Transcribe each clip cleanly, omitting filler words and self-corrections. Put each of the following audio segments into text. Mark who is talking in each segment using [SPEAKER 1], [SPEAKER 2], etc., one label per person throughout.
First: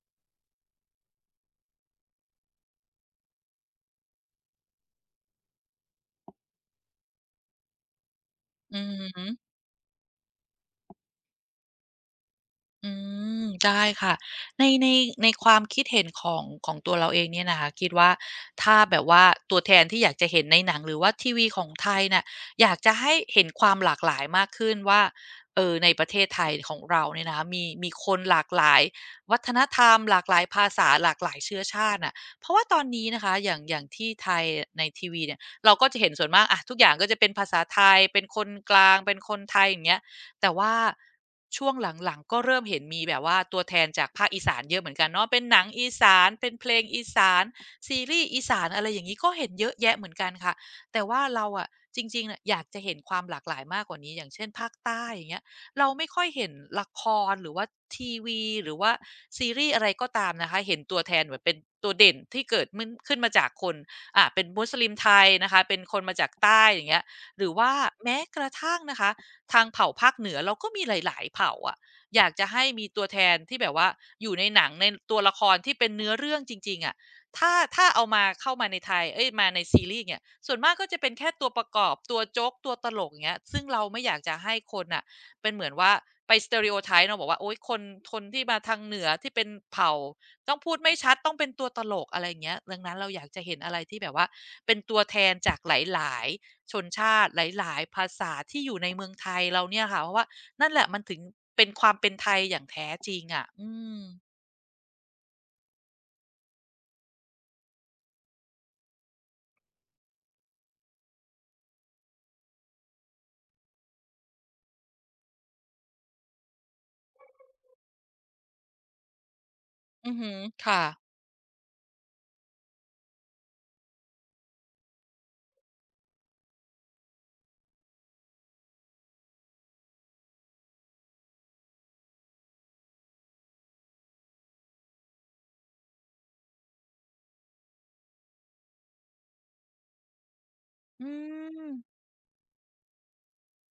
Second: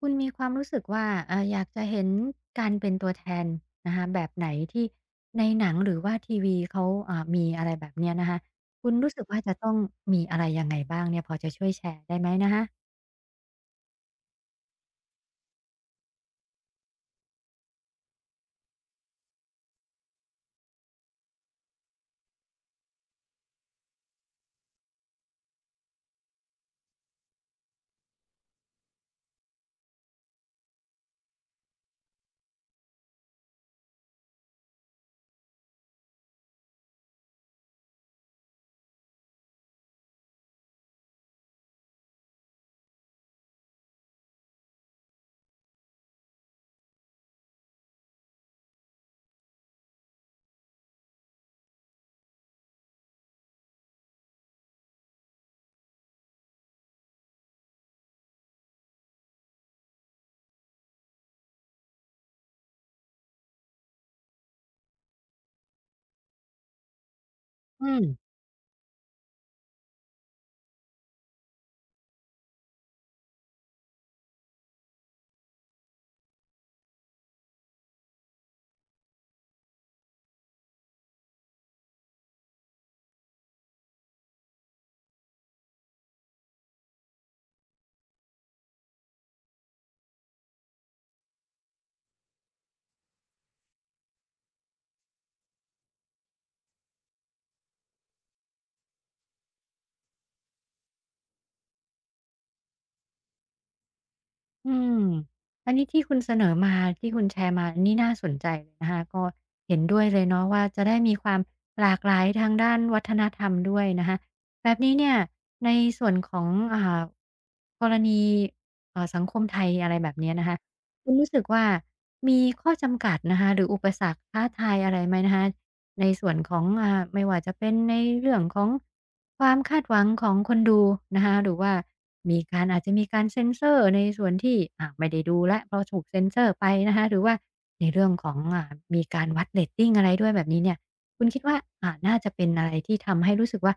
[SPEAKER 1] คุณมีความรู้สึกว่าอยากจะเห็นการเป็นตัวแทนนะคะแบบไหนที่ในหนังหรือว่าทีวีเขามีอะไรแบบเนี้ยนะคะ
[SPEAKER 2] อื
[SPEAKER 1] คุ
[SPEAKER 2] อ
[SPEAKER 1] ณรู้สึ
[SPEAKER 2] ฮึ
[SPEAKER 1] กว่าจะต้องมีอะไรยังไงบ้างเนี่ยพอจะช่วยแชร์ได้ไหมนะคะ
[SPEAKER 2] อืมได้ค่ะในในในความคิดเห็นของตัวเราเองเนี่ยนะคะคิดว่าถ้าแบบว่าตัวแทนที่อยากจะเห็นในหนังหรือว่าทีวีของไทยน่ะอยากจะให้เห็นความหลากหลายมากขึ้นว่าในประเทศไทยของเราเนี่ยนะคะมีคนหลากหลายวัฒนธรรมหลากหลายภาษาหลากหลายเชื้อชาติน่ะเพราะว่าตอนนี้นะคะอย่างที่ไทยในทีวีเนี่ยเราก็จะเห็นส่วนมากอะทุกอย่างก็จะเป็นภาษาไทยเป็นคนกลางเป็นคนไทยอย่างเงี้ย แต่ว่าช่วงหลังๆก็เริ่มเห็นมีแบบว่าตัวแทนจากภาคอีสานเยอะเหมือนกันเนาะเป็นหนังอีสานเป็นเพลงอีสานซีรีส์อีสานอะไรอย่างงี้ก็เห็นเยอะแยะเหมือนกันค่ะแต่ว่าเราอะจริงๆน่ะอยากจะเห็นความหลากหลายมากกว่านี้อย่างเช่นภาคใต้อย่างเงี้ยเราไม่ค่อยเห็นละครหรือว่าทีวีหรือว่าซีรีส์อะไรก็ตามนะคะเห็นตัวแทนเหมือนเป็นตัวเด่นที่เกิดมึนขึ้นมาจากคนเป็นมุสลิมไทยนะคะเป็นคนมาจากใต้อย่างเงี้ยหรือว่า
[SPEAKER 1] อืม
[SPEAKER 2] แม้กระทั่งนะคะ ทางเผ่าภาคเหนือเราก็มีหลายๆเผ่าอะอยากจะให้มีตัวแทนที่แบบว่าอยู่ในหนังในตัวละครที่เป็นเนื้อเรื่องจริงๆอะถ้าเอามาเข้ามาในไทยเอ๊ยมาในซีรีส์เงี้ยส่วนมากก็จะเป็นแค่ตัวประกอบตัวโจ๊กตัวตลกอย่างเงี้ยซึ่งเราไม่อยากจะให้คนน่ะเป็นเหมือนว่าไป stereotype เนาะบอกว่าโอ๊ยคนที่มาทางเหนือที่เป็นเผ่าต้องพูดไม่ชัดต้องเป็นตัวตลกอะไรอย่างเงี้ยดังนั้นเราอยากจะเห็นอะไรที่แบบว่าเป็นตัวแทนจากหลายๆ ชนชาติหลายๆภาษาที่อยู่ในเมืองไทยเราเนี่ยค่ะเพราะว่านั่นแหละมันถึงเป็นความเป็นไทยอย่างแท้จริงอะอืม
[SPEAKER 1] อืมอันนี้ที่คุณเสนอมาที่คุณแชร์มานี่น่าสนใจเลยนะคะก็เห็นด้วยเลยเนาะว่าจะได้มีความหลากหลายทางด้านวัฒนธรรมด้วยนะคะแบบนี้เนี่ยในส่วนของอ่ากรณีสังคมไทยอะไรแบ
[SPEAKER 2] อือ
[SPEAKER 1] บ
[SPEAKER 2] ฮึ
[SPEAKER 1] เนี้ยนะคะ
[SPEAKER 2] ค่ะ
[SPEAKER 1] คุณรู้สึกว่ามีข้อจำกัดนะคะหรืออุปสรรคท้าทายอะไรไหมนะคะ ในส่วนของไม่ว่าจะเป็นในเรื่องของความคาดหวังของคนดูนะคะหรือว่ามีการอาจจะมีการเซนเซอร์ในส่วนที่ไม่ได้ดูแล้วเพราะถูกเซนเซอร์ไปนะคะหรือว่าในเรื่องของมีการวัดเรตติงอะไรด้วยแบบนี้เนี่ย
[SPEAKER 2] อื
[SPEAKER 1] คุณคิดว่า
[SPEAKER 2] ม
[SPEAKER 1] น่าจะเป็นอะไรที่ทำให้รู้สึกว่า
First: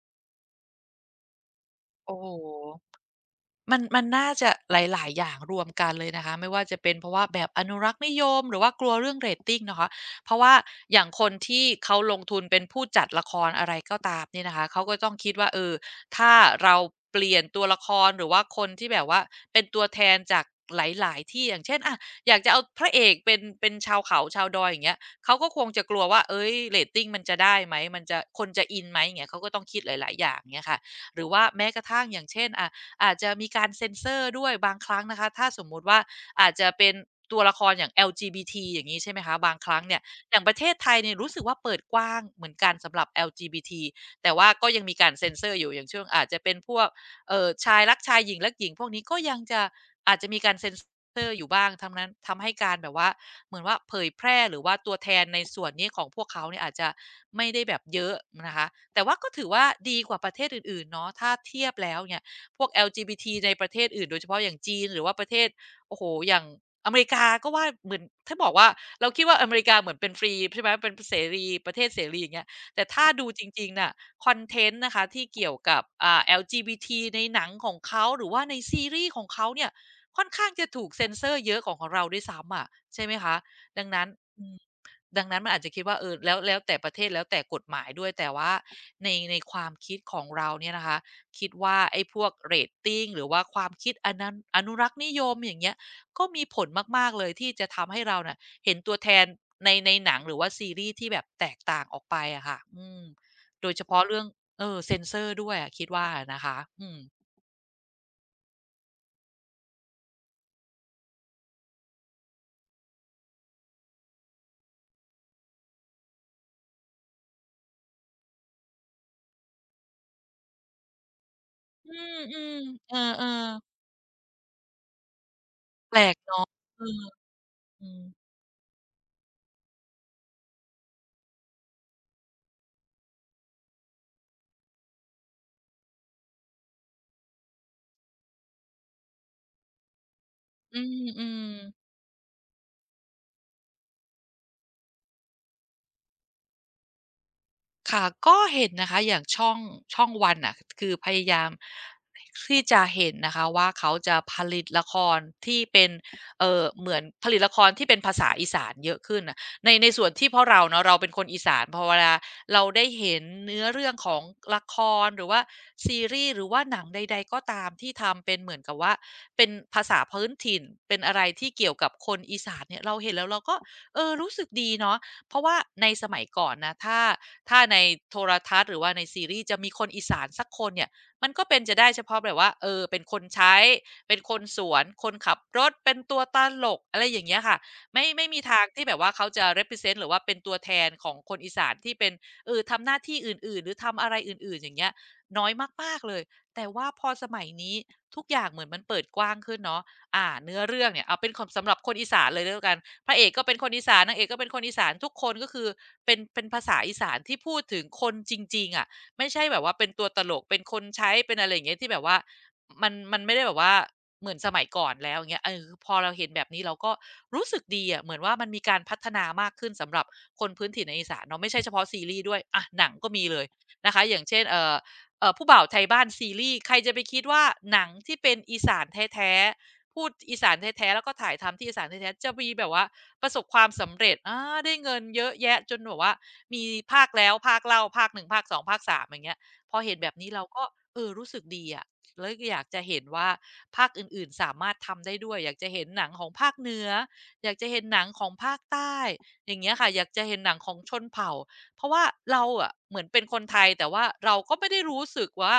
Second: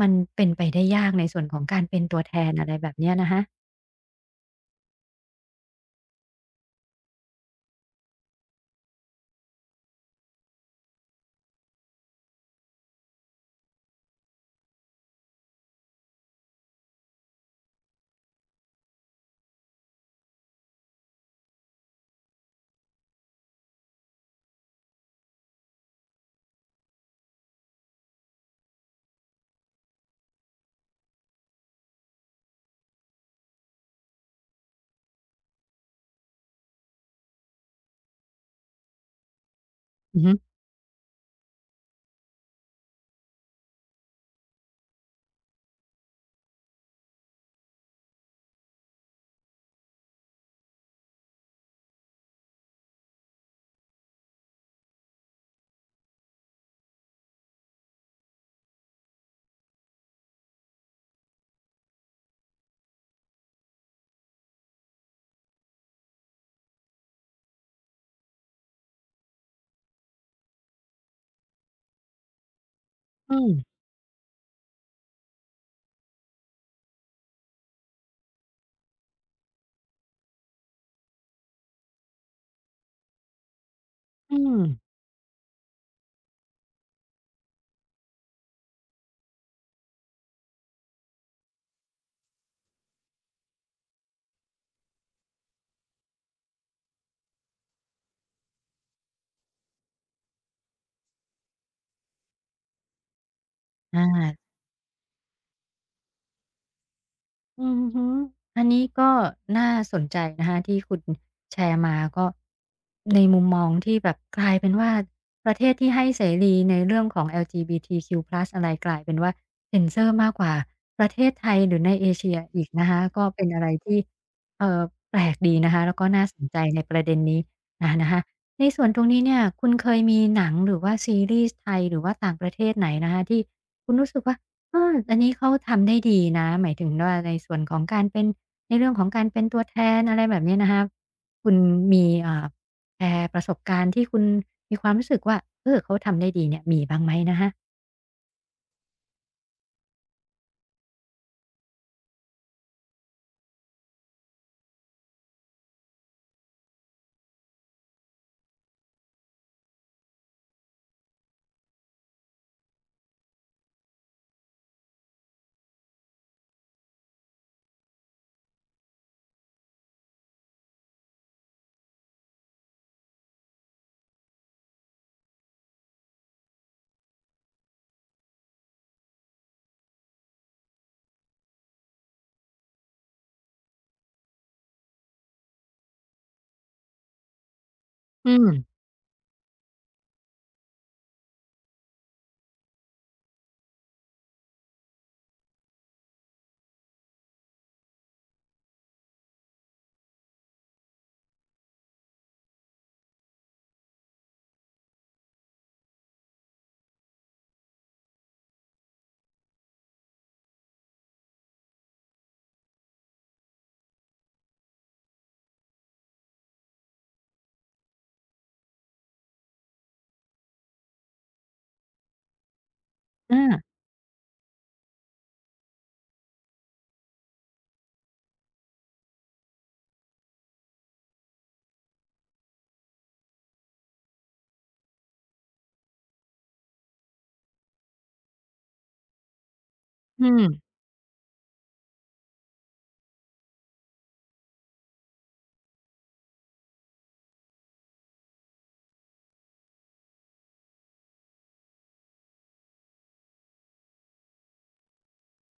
[SPEAKER 1] มันเป็นไปได้ยากในส่วนของการเป็น
[SPEAKER 2] โอ้
[SPEAKER 1] ตั
[SPEAKER 2] โ
[SPEAKER 1] วแท
[SPEAKER 2] ฮ
[SPEAKER 1] นอะไรแบบเนี้ยนะคะ
[SPEAKER 2] มันน่าจะหลายๆอย่างรวมกันเลยนะคะไม่ว่าจะเป็นเพราะว่าแบบอนุรักษ์นิยมหรือว่ากลัวเรื่องเรตติงนะคะเพราะว่าอย่างคนที่เขาลงทุนเป็นผู้จัดละครอะไรก็ตามเนี่ยนะคะเขาก็ต้องคิดว่าเออถ้าเราเปลี่ยนตัวละครหรือว่าคนที่แบบว่าเป็นตัวแทนจากหลายๆที่อย่างเช่นอะอยากจะเอาพระเอกเป็นชาวเขาชาวดอยอย่างเงี้ยเขาก็คงจะกลัวว่าเฮ้ยเรตติงมันจะได้ไหมมันจะคนจะอินไหมอย่างเงี้ยเขาก็ต้องคิดหลายๆอย่างเงี้ยค่ะหรือว่าแม้กระทั่งอย่างเช่นอะ อาจจะมีการเซ็นเซอร์ด้วยบางครั้งนะคะถ้าสมมุติว่าอาจจะเป็นตัวละครอย่าง LGBT อลจีบีทีอย่างนี้ใช่ไหมคะบางครั้งเนี่ย
[SPEAKER 1] อือ
[SPEAKER 2] อ
[SPEAKER 1] ฮึ
[SPEAKER 2] ย่างประเทศไทยเนี่ยรู้สึกว่าเปิดกว้างเหมือนกันสำหรับ LGBT แต่ว่าก็ยังมีการเซ็นเซอร์อยู่อย่างเช่นอาจจะเป็นพวกชายรักชายหญิงรักหญิงพวกนี้ก็ยังจะอาจจะมีการเซ็นเซอร์อยู่บ้างทั้งนั้นทำให้การแบบว่าเหมือนว่าเผยแพร่หรือว่าตัวแทนในส่วนนี้ของพวกเขาเนี่ยอาจจะไม่ได้แบบเยอะนะคะแต่ว่าก็ถือว่าดีกว่าประเทศอื่นๆเนาะถ้าเทียบแล้วอเนี่ย พวก LGBT ในประเทศอื่นโดยเฉพาะอย่างจีนหรือว่าประเทศโอ้โฮอย่างอเมริกาก็ว่าเหมือนถ้าบอกว่าเราคิดว่าอเมริกาเหมือนเป็นฟรีใช่ไหมเป็นเสรีประเทศเสรีอย่างเงี้ยแต่ถ้าดู
[SPEAKER 1] อื
[SPEAKER 2] จ
[SPEAKER 1] ม
[SPEAKER 2] ริงๆน่ะคอนเทนต์นะคะที่เกี่ยวกับLGBT ในหนังของเขาหรือว่าในซีรีส์ของเขาเนี่ยค่อนข้างจะถูกเซ็นเซอร์เยอะกว่าของเราด้วยซ้ำอะใช่ไหมคะดังนั้น
[SPEAKER 1] อื
[SPEAKER 2] อืม
[SPEAKER 1] ม
[SPEAKER 2] ดังนั้นมันอาจจะคิดว่าเออแล้วแต่ประเทศแล้วแต่กฎหมายด้วยแต่ว่าในความคิดของเราเนี่ยนะคะ คิดว่าไอ้พวกเรตติงหรือว่าความคิดอนันอนุรักษ์นิยมอย่างเงี้ยก็มีผลมากๆเลยที่จะทำให้เราน่ะเห็นตัวแทนในหนังหรือว่าซีรีส์ที่แบบแตกต่างออกไปอะค่ะอืมโดยเฉพาะ
[SPEAKER 1] อา
[SPEAKER 2] เรื่องเออเซ็นเซอร์ด้วยอะคิดว่านะคะอืม
[SPEAKER 1] อือฮึอันนี้ก็น่าสนใจนะคะที่คุณแชร์มาก็ในมุมมองที่แบบกลายเป็นว่าประเทศที่ให้เสรีในเรื่องของ LGBTQ+ อลจีบีทีคิวพลัสอะไรกลายเป็นว่าเซ็นเซอร์มากกว่าประเทศไทยหรือใน
[SPEAKER 2] อื
[SPEAKER 1] เอเชีย
[SPEAKER 2] ม
[SPEAKER 1] อีกนะ
[SPEAKER 2] ๆเออ
[SPEAKER 1] คะ
[SPEAKER 2] เอ
[SPEAKER 1] ก็
[SPEAKER 2] อ
[SPEAKER 1] เป็นอะไรที่เอ่อแปลกดีนะคะ
[SPEAKER 2] แป
[SPEAKER 1] แล้ว
[SPEAKER 2] ล
[SPEAKER 1] ก็
[SPEAKER 2] ก
[SPEAKER 1] น่าส
[SPEAKER 2] เนาะ
[SPEAKER 1] นใจใน
[SPEAKER 2] เอ
[SPEAKER 1] ป
[SPEAKER 2] อ
[SPEAKER 1] ระเด็นนี้
[SPEAKER 2] อื
[SPEAKER 1] อา
[SPEAKER 2] ม
[SPEAKER 1] นะคะในส่วนตรงนี้เนี่ยคุณเคยมีหนังหรือว่าซีรีส์ไทยหรือว่าต่างประเทศไหนนะคะที่คุณรู้สึกว่า อาอันนี้เขาทำได้ดีนะหมายถึงว่าในส่วนของการเป็นในเรื่องของการเป็นตัวแทนอะไรแบบนี้นะ
[SPEAKER 2] อื
[SPEAKER 1] คะ
[SPEAKER 2] มอืม
[SPEAKER 1] คุณมีแชร์ประสบการณ์ที่คุณมีความรู้สึกว่าเออเขาทำได้ดีเนี่ยมีบ้างไหมนะคะ
[SPEAKER 2] ค่ะก็เห็นนะคะอย่างช่องวันน่ะคือพยายามที่จะเห็นนะคะว่าเขาจะผลิตละครที่เป็นเหมือนผลิตละครที่เป็นภาษาอีสานเยอะขึ้นน่ะในส่วนที่เพราะเราเนาะเราเป็นคนอีสานพอเวลาเราได้เห็นเนื้อเรื่องของละครหรือว่าซีรีส์หรือว่าหนังใดๆก็ตามที่ทำเป็นเหมือนกับว่าเป็นภาษาพื้นถิ่นเป็นอะไรที่เกี่ยวกับคนอีสานเนี่ยเราเห็นแล้วเราก็เออรู้สึกดีเนาะ เพราะว่าในสมัยก่อนนะถ้าในโทรทัศน์หรือว่าในซีรีส์จะมีคนอีสานสักคนเนี่ยมันก็เป็นจะได้เฉพาะแบบว่าเออเป็นคนใช้เป็นคนสวนคนขับรถเป็นตัวตลกอะไรอย่างเงี้ยค่ะไม่
[SPEAKER 1] อื
[SPEAKER 2] มี
[SPEAKER 1] ม
[SPEAKER 2] ทางที่แบบว่าเขาจะ represent หรือว่าเป็นตัวแทนของคนอีสานที่เป็นเออทำหน้าที่อื่นๆหรือทำอะไรอื่นๆอย่างเงี้ยน้อยมากๆเลยแต่ว่าพอสมัยนี้ทุกอย่างเหมือนมันเปิดกว้างขึ้นเนาะเนื้อเรื่องเนี่ยเอาเป็นคสำหรับคนอีสานเลยก็แล้วกัน พระเอกก็เป็นคนอีสานนางเอกก็เป็นคนอีสานทุกคนก็คือเป็นภาษาอีสานที่พูดถึงคนจริงๆอะไม่ใช่แบบว่าเป็นตัวตลกเป็นคนใช้เป็นอะไรอย่างเงี้ยที่แบบว่ามันไม่ได้แบบว่าเหมือนสมัยก่อนแล้วอย่างเงี้ยเออพอเราเห็นแบบนี้เราก็รู้สึกดีอะเหมือนว่ามันมีการพัฒนามากขึ้นสำหรับคนพื้นถิ่นในอีสานเนาะไม่ใช่เฉพาะซีรีส์ด้วยอะหนังก็มีเลย
[SPEAKER 1] อา
[SPEAKER 2] นะคะอย่างเช่นผู้บ่าวไทยบ้านซีรีส์ใครจะไปคิดว่าหนังที่เป็นอีสานแท้ๆพูดอีสานแท้ๆแล้วก็ถ่ายทำที่อีสานแท้ๆจะมีแบบว่า ประสบความสำเร็จอาได้เงินเยอะแยะจนแบบว่ามีภาคแล้วภาคเล่าภาค1ภาค2ภาค3อย่างเงี้ยพอเห็นแบบ
[SPEAKER 1] อื
[SPEAKER 2] นี้
[SPEAKER 1] ม
[SPEAKER 2] เราก็เออรู้สึกดีอะแล้วอยากจะเห็นว่าภาคอื่นๆสามารถทำได้ด้วยอยากจะเห็นหนังของภาคเหนืออยากจะเห็นหนังของภาคใต้อย่างเงี้ยค่ะอยากจะเห็นหนังของชนเผ่าเพราะว่าเราอะเหมือนเป็นคนไทยแต่ว่าเราก็ไม่ได้รู้สึกว่า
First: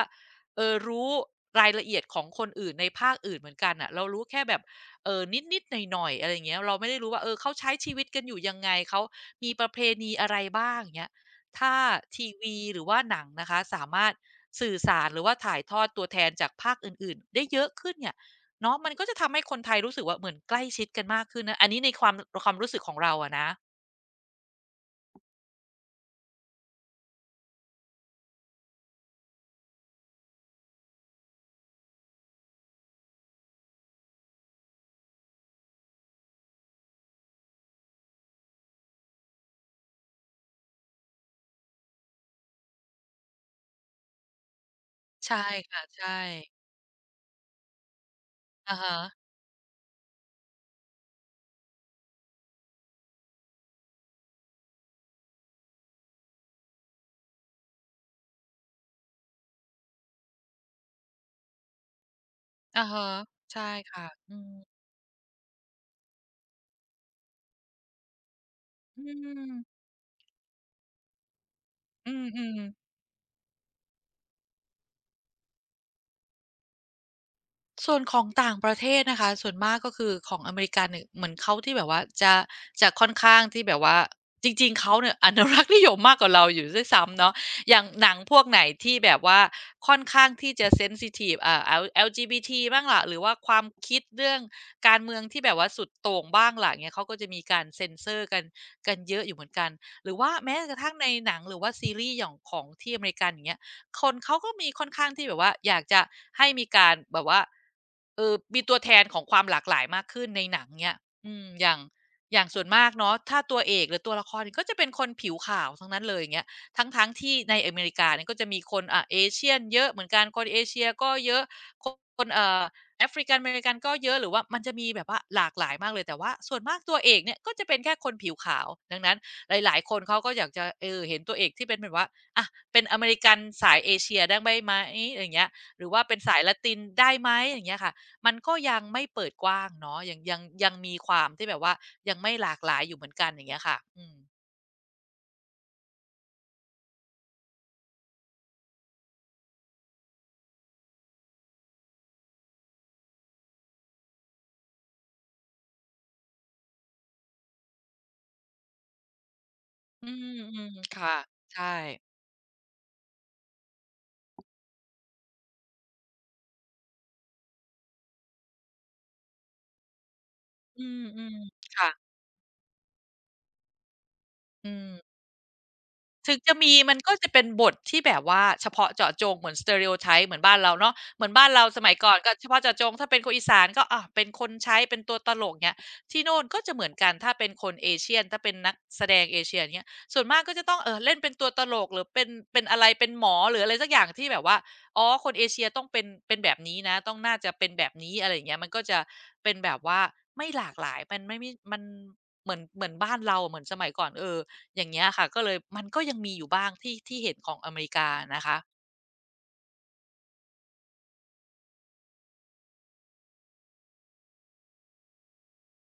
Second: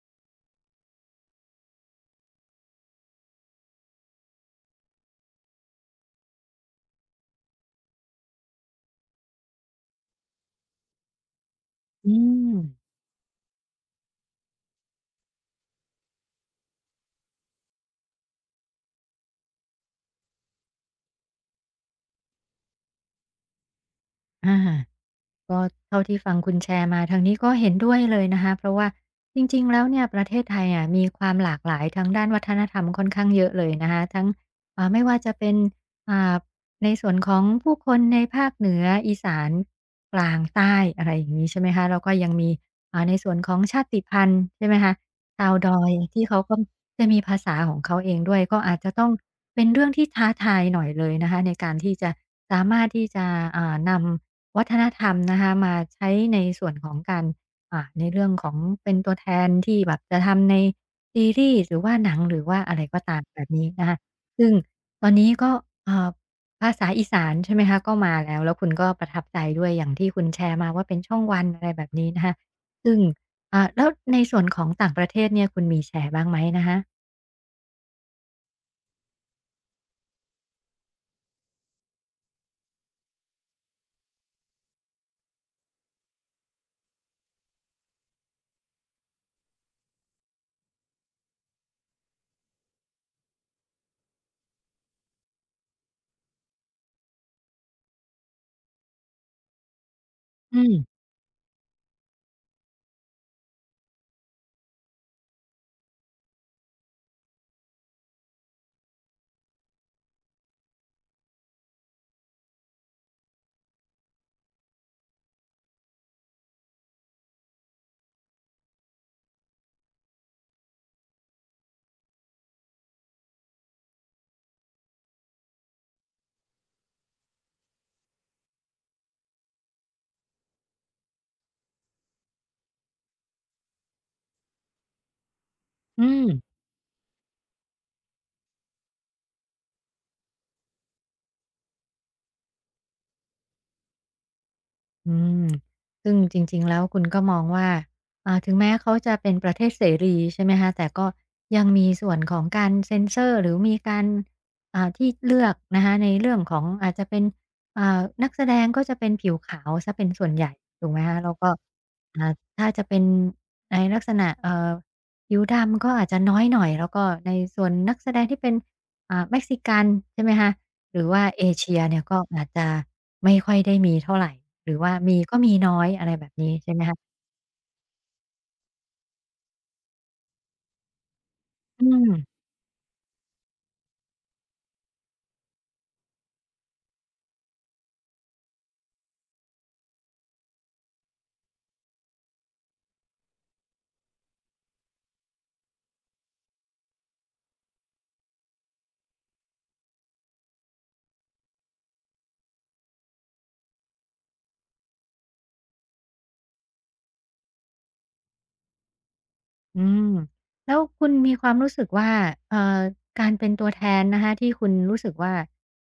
[SPEAKER 2] เออรายละเอียดของคนอื่นในภาคอื่นเหมือนกันอ่ะเรารู้แค่แบบ เออนิดๆหน่อยๆอะไรเงี้ยเราไม่ได้รู้ว่าเออเขาใช้ชีวิตกันอยู่ยังไงเขามีประเพณีอะไรบ้างเงี้ยถ้า
[SPEAKER 1] อื
[SPEAKER 2] ทีวี
[SPEAKER 1] ม
[SPEAKER 2] หรือว่าหนังนะคะสามารถสื่อสารหรือว่าถ่ายทอดตัวแทนจากภาคอื่นๆได้เยอะขึ้นเนี่ยเนาะมันก็จะทำให้คนไทยรู้สึกว่าเหมือนใกล้ชิดกันมากขึ้นนะอันนี้ในความรู้สึกของเราอะนะ
[SPEAKER 1] อา ก็เท่าที่ฟังคุณแชร์มาทางนี้ก็เห็นด้วยเลยนะคะเพราะว่าจริงๆแล้วเนี่ยประเทศไทยอ่ะมีความหลากหลายทางด้านวัฒนธรรมค่อนข้างเยอะเลยนะคะทั้งไม่ว่าจะเป็นอ่าในส่วนของผู้คนในภาคเหนืออีสานกลางใต้อะไรอย่างนี้ใช่ไหมคะแล้วก็ยังมีในส่วนของชาติพันธุ์ใช่ไหมคะ
[SPEAKER 2] ใช่
[SPEAKER 1] ชาวด
[SPEAKER 2] ค่ะ
[SPEAKER 1] อย
[SPEAKER 2] ใช่
[SPEAKER 1] ที่เขาก็จะมีภาษาของเขาเองด้วยก็
[SPEAKER 2] อะ
[SPEAKER 1] อาจจะ
[SPEAKER 2] ฮะ
[SPEAKER 1] ต้องเป็นเรื่องที่ท้าทายหน่อยเลยนะคะในการที่จะสามารถที่จะนำ วัฒนธรรมนะคะมาใช้ในส่วนของการในเรื่องของเป็นตัวแทนที่แบบจะทำในซีรีส์หรือว่าหนังหรือว่าอะไร
[SPEAKER 2] อะ
[SPEAKER 1] ก็
[SPEAKER 2] ฮะ
[SPEAKER 1] ตามแบบ
[SPEAKER 2] ใช่
[SPEAKER 1] นี้นะคะ
[SPEAKER 2] ค่ะอื
[SPEAKER 1] ซึ่ง
[SPEAKER 2] ม
[SPEAKER 1] ตอนนี้ก็เอ่อภาษาอีสานใช่ไหมคะก็มาแล้วแล้วคุณก็
[SPEAKER 2] อื
[SPEAKER 1] ประทับใจด้วยอ
[SPEAKER 2] ม
[SPEAKER 1] ย่างที่คุณแชร์มาว่าเป็นช่องวันอะไรแบบนี้
[SPEAKER 2] อืม
[SPEAKER 1] นะคะ
[SPEAKER 2] อืม
[SPEAKER 1] ซึ่งแล้วในส่วนของต่างประเทศเนี่ยคุณมีแชร์บ้างไหมนะคะ
[SPEAKER 2] ส่วนของต่างประเทศนะคะส่วนมากก็คือของอเมริกนเนี่ยเหมือนเขาที่แบบว่าจะค่อนข้างที่แบบว่าจริงๆเขาเนี่ย อนุรักษ์นิยมมากกว่าเราอยู่ด้วยซ้ำเนาะอย่างหนังพวกไหนที่แบบว่าค่อนข้างที่จะเซนซิทีฟอ่า LGBT บทีบ้างล่ะหรือว่าความคิดเรื่องการเมืองที่แบบว่าสุดโต่งบ้างล่ะเนี่ยเขาก็จะมีการเซ็นเซอร์กันเยอะอยู่เหมือนกันหรือว่าแม้
[SPEAKER 1] อืม
[SPEAKER 2] กระทั่งในหนังหรือว่าซีรีส์อย่างของที่อเมริกันอย่างเงี้ย คนเขาก็มีค่อนข้างที่แบบว่าอยากจะให้มีการแบบว่าเออมีตัวแทนของความหลากหลายมากขึ้นในหนังเนี่ยอืมอย่างส่วนมากเนาะถ้าตัวเอกหรือตัวละครก็จะเป็นคนผิวขาวทั้งนั้นเลยอย่างเงี้ยทั้งๆที่ในอเมริกาเนี่ยก็จะมีคนอ่าเ s ียนเยอะเหมือนกันคนเอเชียก็เยอะคนa f r i ก a n อเมริกันก็เยอะหรือว่ามันจะมีแบบว่าหลากหลายมากเลยแต่ว่าส่วนมากตัวเอกเนี่ยก็จะเป็นแค่คนผิวขาวดังนั้นหลายๆคนเขาก็อยากจะเออเห็นตัวเอกที่เป็นแบบว่าอะ เป็นอเมริกันสายเอเชียได้ไหมอย่างเงี้ยหรือว่า
[SPEAKER 1] อื
[SPEAKER 2] เป็น
[SPEAKER 1] ม
[SPEAKER 2] สายละตินได้ไหมอย่างเงี้ยค่ะมันก็ยังไม่เปิดกว้างเนาะยังมีความที่แบบว่ายังไม่หลากหลายอยู่เหมือนกันอย่างเงี้ยค่ะอืม
[SPEAKER 1] อืมซึ่งจริงๆแล้วคุณก็มองว่าถึงแม้เขาจะเป็นประเทศเสรีใช่ไหมคะแต่ก็ยังมีส่วนของการเซนเซอร์หรือมีการที่เลือกนะคะในเรื่องของอาจจะเป็นนักแสดงก็จะเป็นผิวขาวเสียเป็
[SPEAKER 2] อื
[SPEAKER 1] นส่วน
[SPEAKER 2] ม
[SPEAKER 1] ใหญ่
[SPEAKER 2] อืม
[SPEAKER 1] ถูกไหม
[SPEAKER 2] ค่ะ
[SPEAKER 1] คะแล้วก็
[SPEAKER 2] ใช่
[SPEAKER 1] อ่าถ้าจะเป็นในลักษณะผิวดำก็อาจจะน้อยหน่อยแล้วก็ในส่วนนักแสดงที่เป็นเม็กซิกันใช่ไหมคะ
[SPEAKER 2] อื
[SPEAKER 1] ห
[SPEAKER 2] ม
[SPEAKER 1] รือ
[SPEAKER 2] อื
[SPEAKER 1] ว่า
[SPEAKER 2] ม
[SPEAKER 1] เอเชียเนี่ย
[SPEAKER 2] ค่ะ
[SPEAKER 1] ก็อาจจะ ไม่ค่อยได้มีเท่าไรห
[SPEAKER 2] อื
[SPEAKER 1] รือว่า
[SPEAKER 2] ม
[SPEAKER 1] มีก็มีน้อยอะไรแบบ
[SPEAKER 2] ถึง
[SPEAKER 1] นี้
[SPEAKER 2] จะมี
[SPEAKER 1] ใช่ไหม
[SPEAKER 2] มั
[SPEAKER 1] คะ
[SPEAKER 2] นก็จะเป็นบทที่แบบว่าเฉพาะเจาะจงเหมือน stereotype เหมือนบ้านเราเนาะเหมือนบ้านเราส
[SPEAKER 1] อื
[SPEAKER 2] มัย
[SPEAKER 1] ม
[SPEAKER 2] ก่อนก็เฉพาะเจาะจงถ้าเป็นคนอีสานก็อาเป็นคนใช้เป็นตัวตลกเงี้ยที่โน่นก็จะเหมือนกันถ้าเป็นคนเอเชียนถ้าเป็นนักแสดงเอเชียอย่างเงี้ยส่วนมากก็จะต้องเล่นเป็นตัวตลกหรือเป็นอะไรเป็นหมอหรืออะไรสักอย่างที่แบบว่าอ๋อคนเอเชียต้องเป็นแบบนี้นะต้องน่าจะเป็นแบบนี้อะไรอย่างเงี้ยมันก็จะเป็นแบบว่าไม่หลากหลายมันไม่มีมันเหมือนบ้านเราเหมือนสมัยก่อนเออ อย่างเงี้ยค่ะก็เลยมันก็ยังมีอยู่บ้างที่เห็นของอเมริกานะคะ
[SPEAKER 1] อืมแล้วคุณมีความรู้สึกว่าเอ่อการเป็นตัวแทนนะคะที่คุณรู้สึกว่า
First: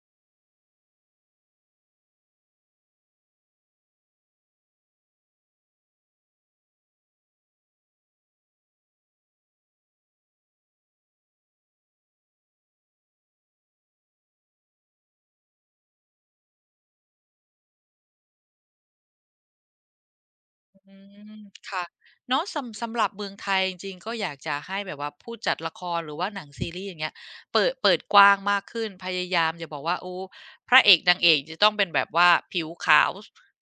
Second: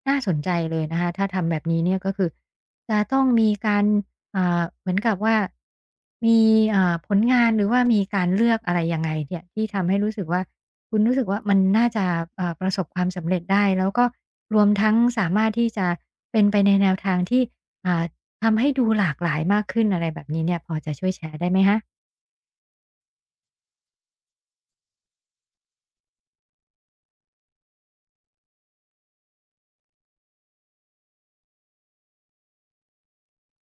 [SPEAKER 1] น่าสนใจเลยนะคะถ้าทำแบบนี้เนี่ยก็คือจะต้องมีการเหมือนกับว่ามีผลงานหรือว่ามีการเลือกอะไรยังไงเนี่ยที่ทำให้รู้สึกว่าคุณรู้สึกว่ามันน่าจะประสบความสำเร็จได้แล้วก็รวมทั้งสามารถที่จะเป็นไปในแนวทางที่อ่าทำให้ดูหลากหลายมากขึ้นอะไรแบบนี้เนี่ยพอจะ
[SPEAKER 2] อื
[SPEAKER 1] ช่วยแช
[SPEAKER 2] ม
[SPEAKER 1] ร์ได้ไหมคะ
[SPEAKER 2] ค่ะเนาะสำหรับเมืองไทยจริงๆก็อยากจะให้แบบว่าผู้จัดละครหรือว่าหนังซีรีส์อย่างเงี้ยเปิดกว้างมากขึ้นพยายามอย่าบอกว่าโอ้พระเอกนางเอกจะต้องเป็นแบบว่าผิวขาว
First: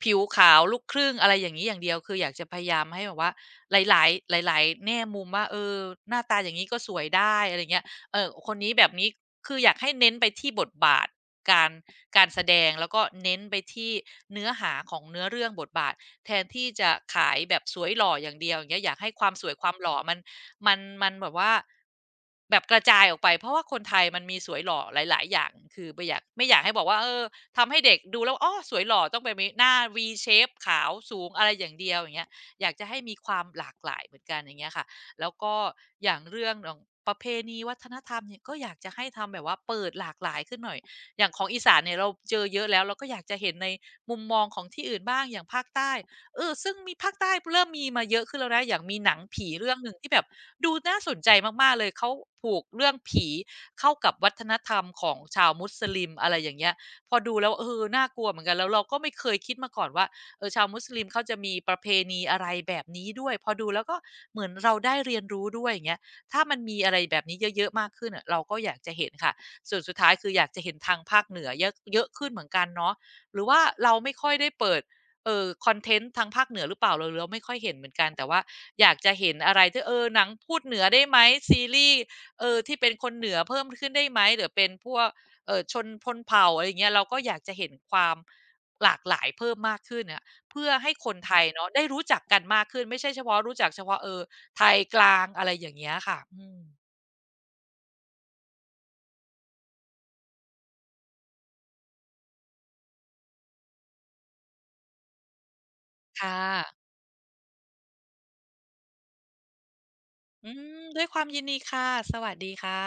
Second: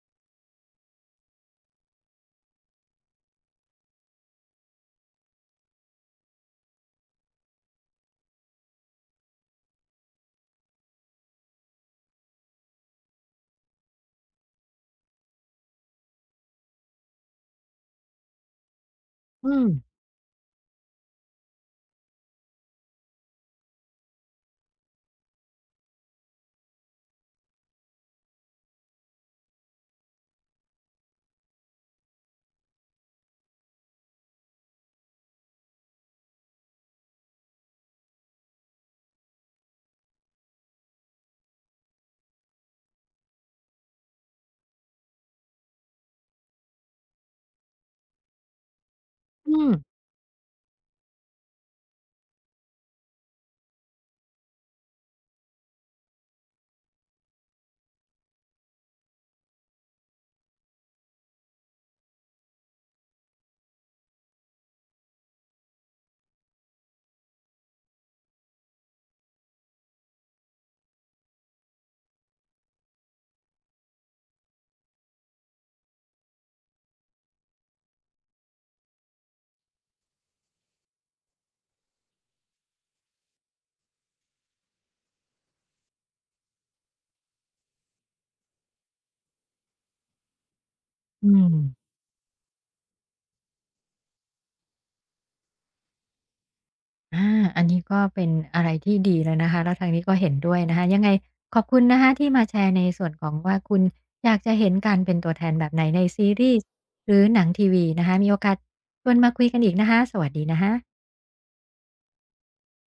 [SPEAKER 2] ผิวขาวลูกครึ่งอะไรอย่างงี้อย่างเดียวคืออยากจะพยายามให้แบบว่าหลายๆหลายๆแง่มุมว่าเออหน้าตาอย่างนี้ก็สวยได้อะไรเงี้ยเออคนนี้แบบนี้ คืออยากให้เน้นไปที่บทบาทการการแสดงแล้วก็เน้นไปที่เนื้อหาของเนื้อเรื่องบทบาทแทนที่จะขายแบบสวยหล่ออย่างเดียวอย่างเงี้ยอยากให้ความส
[SPEAKER 1] อื
[SPEAKER 2] วยค
[SPEAKER 1] ม
[SPEAKER 2] วามหล่อมันแบบว่าแบบกระจายออกไปเพราะว่าคนไทยมันมีสวยหล่อหลายๆอย่างคือไม่อยากให้บอกว่าเออทำให้เด็กดูแล้วอ้อสวยหล่อต้องเป็นแบบนี้หน้า V shape ขาวสูงอะไรอย่างเดียวอย่างเงี้ยอยากจะให้มีความหลากหลายเหมือนกันอย่างเงี้ยค่ะ แล้วก็อย่างเรื่องของประเพณีวัฒนธรรมเนี่ยก็อยากจะให้ทำแบบว่าเปิดหลากหลายขึ้นหน่อยอย่างของอีสานเนี่ยเราเจอเยอะแล้วเราก็อยากจะเห็นในมุมมองของที่อื่นบ้างอย่างภาคใต้เออซึ่งมีภาคใต้เริ่มมีมาเยอะขึ้นแล้วนะอย่างมีหนังผี
[SPEAKER 1] อื
[SPEAKER 2] เรื่
[SPEAKER 1] ม
[SPEAKER 2] องหนึ่งที่แบบดูน่าสนใจมากๆเลยเขาผูกเรื่องผีเข้ากับวัฒนธรรมของชาวมุสลิมอะไรอย่างเงี้ยพอดูแล้วเออน่ากลัวเหมือนกันแล้วเราก็ไม่เคยคิดมาก่อนว่า เออชาวมุสลิมเขาจะมีประเพณีอะไรแบบนี้ด้วยพอดูแล้วก็เหมือนเราได้เรียนรู้ด้วยอย่างเงี้ยถ้ามันมีอะไรแบบนี้เยอะๆมากขึ้นอะเราก็อยากจะเห็นค่ะส่วนสุดท้ายคืออยากจะเห็นทางภาคเหนือเยอะเยอะขึ้นเหมือนกันเนาะหรือว่าเราไม่ค่อยได้เปิดคอนเทนต์ทางภาคเหนือหรือเปล่าเราไม่ค่อยเห็นเหมือนกันแต่ว่าอยากจะเห็นอะไรที่เออหนังพูดเหนือได้ไหมซีรีส์เออที่เป็นคนเหนือเพิ่มขึ้นได้ไหมหรือเป็นพวกชนพนเผ่าอะไรเงี้ยเราก็อยากจะเห็นความหลากหลายเพิ่มมากขึ้นอะ เพื่อให้คน
[SPEAKER 1] อื
[SPEAKER 2] ไทย
[SPEAKER 1] ม
[SPEAKER 2] เนาะได้รู้จักกันมากขึ้นไม่ใช่เฉพาะรู้จักเฉพาะเออไทยกลางอะไรอย่างเงี้ยค่ะอืม
[SPEAKER 1] อาอันนี้ก็เป็นอะไรที่ดีแลวนะคะแล้วทางนี้ก็เห็นด้วยนะคะยังไงขอบคุณนะคะที่มาแชร์ในส่วนของว่าคุณอยากจะเห็นการเป็นตัวแทนแบบไหนในซี
[SPEAKER 2] ค่ะ
[SPEAKER 1] รีส์หรือหนังทีวีนะคะมีโอกาสชวนมาคุยกันอีกนะคะสวัสดี
[SPEAKER 2] อื
[SPEAKER 1] นะคะ
[SPEAKER 2] มด้วยความยินดีค่ะ สวัสดีค่ะ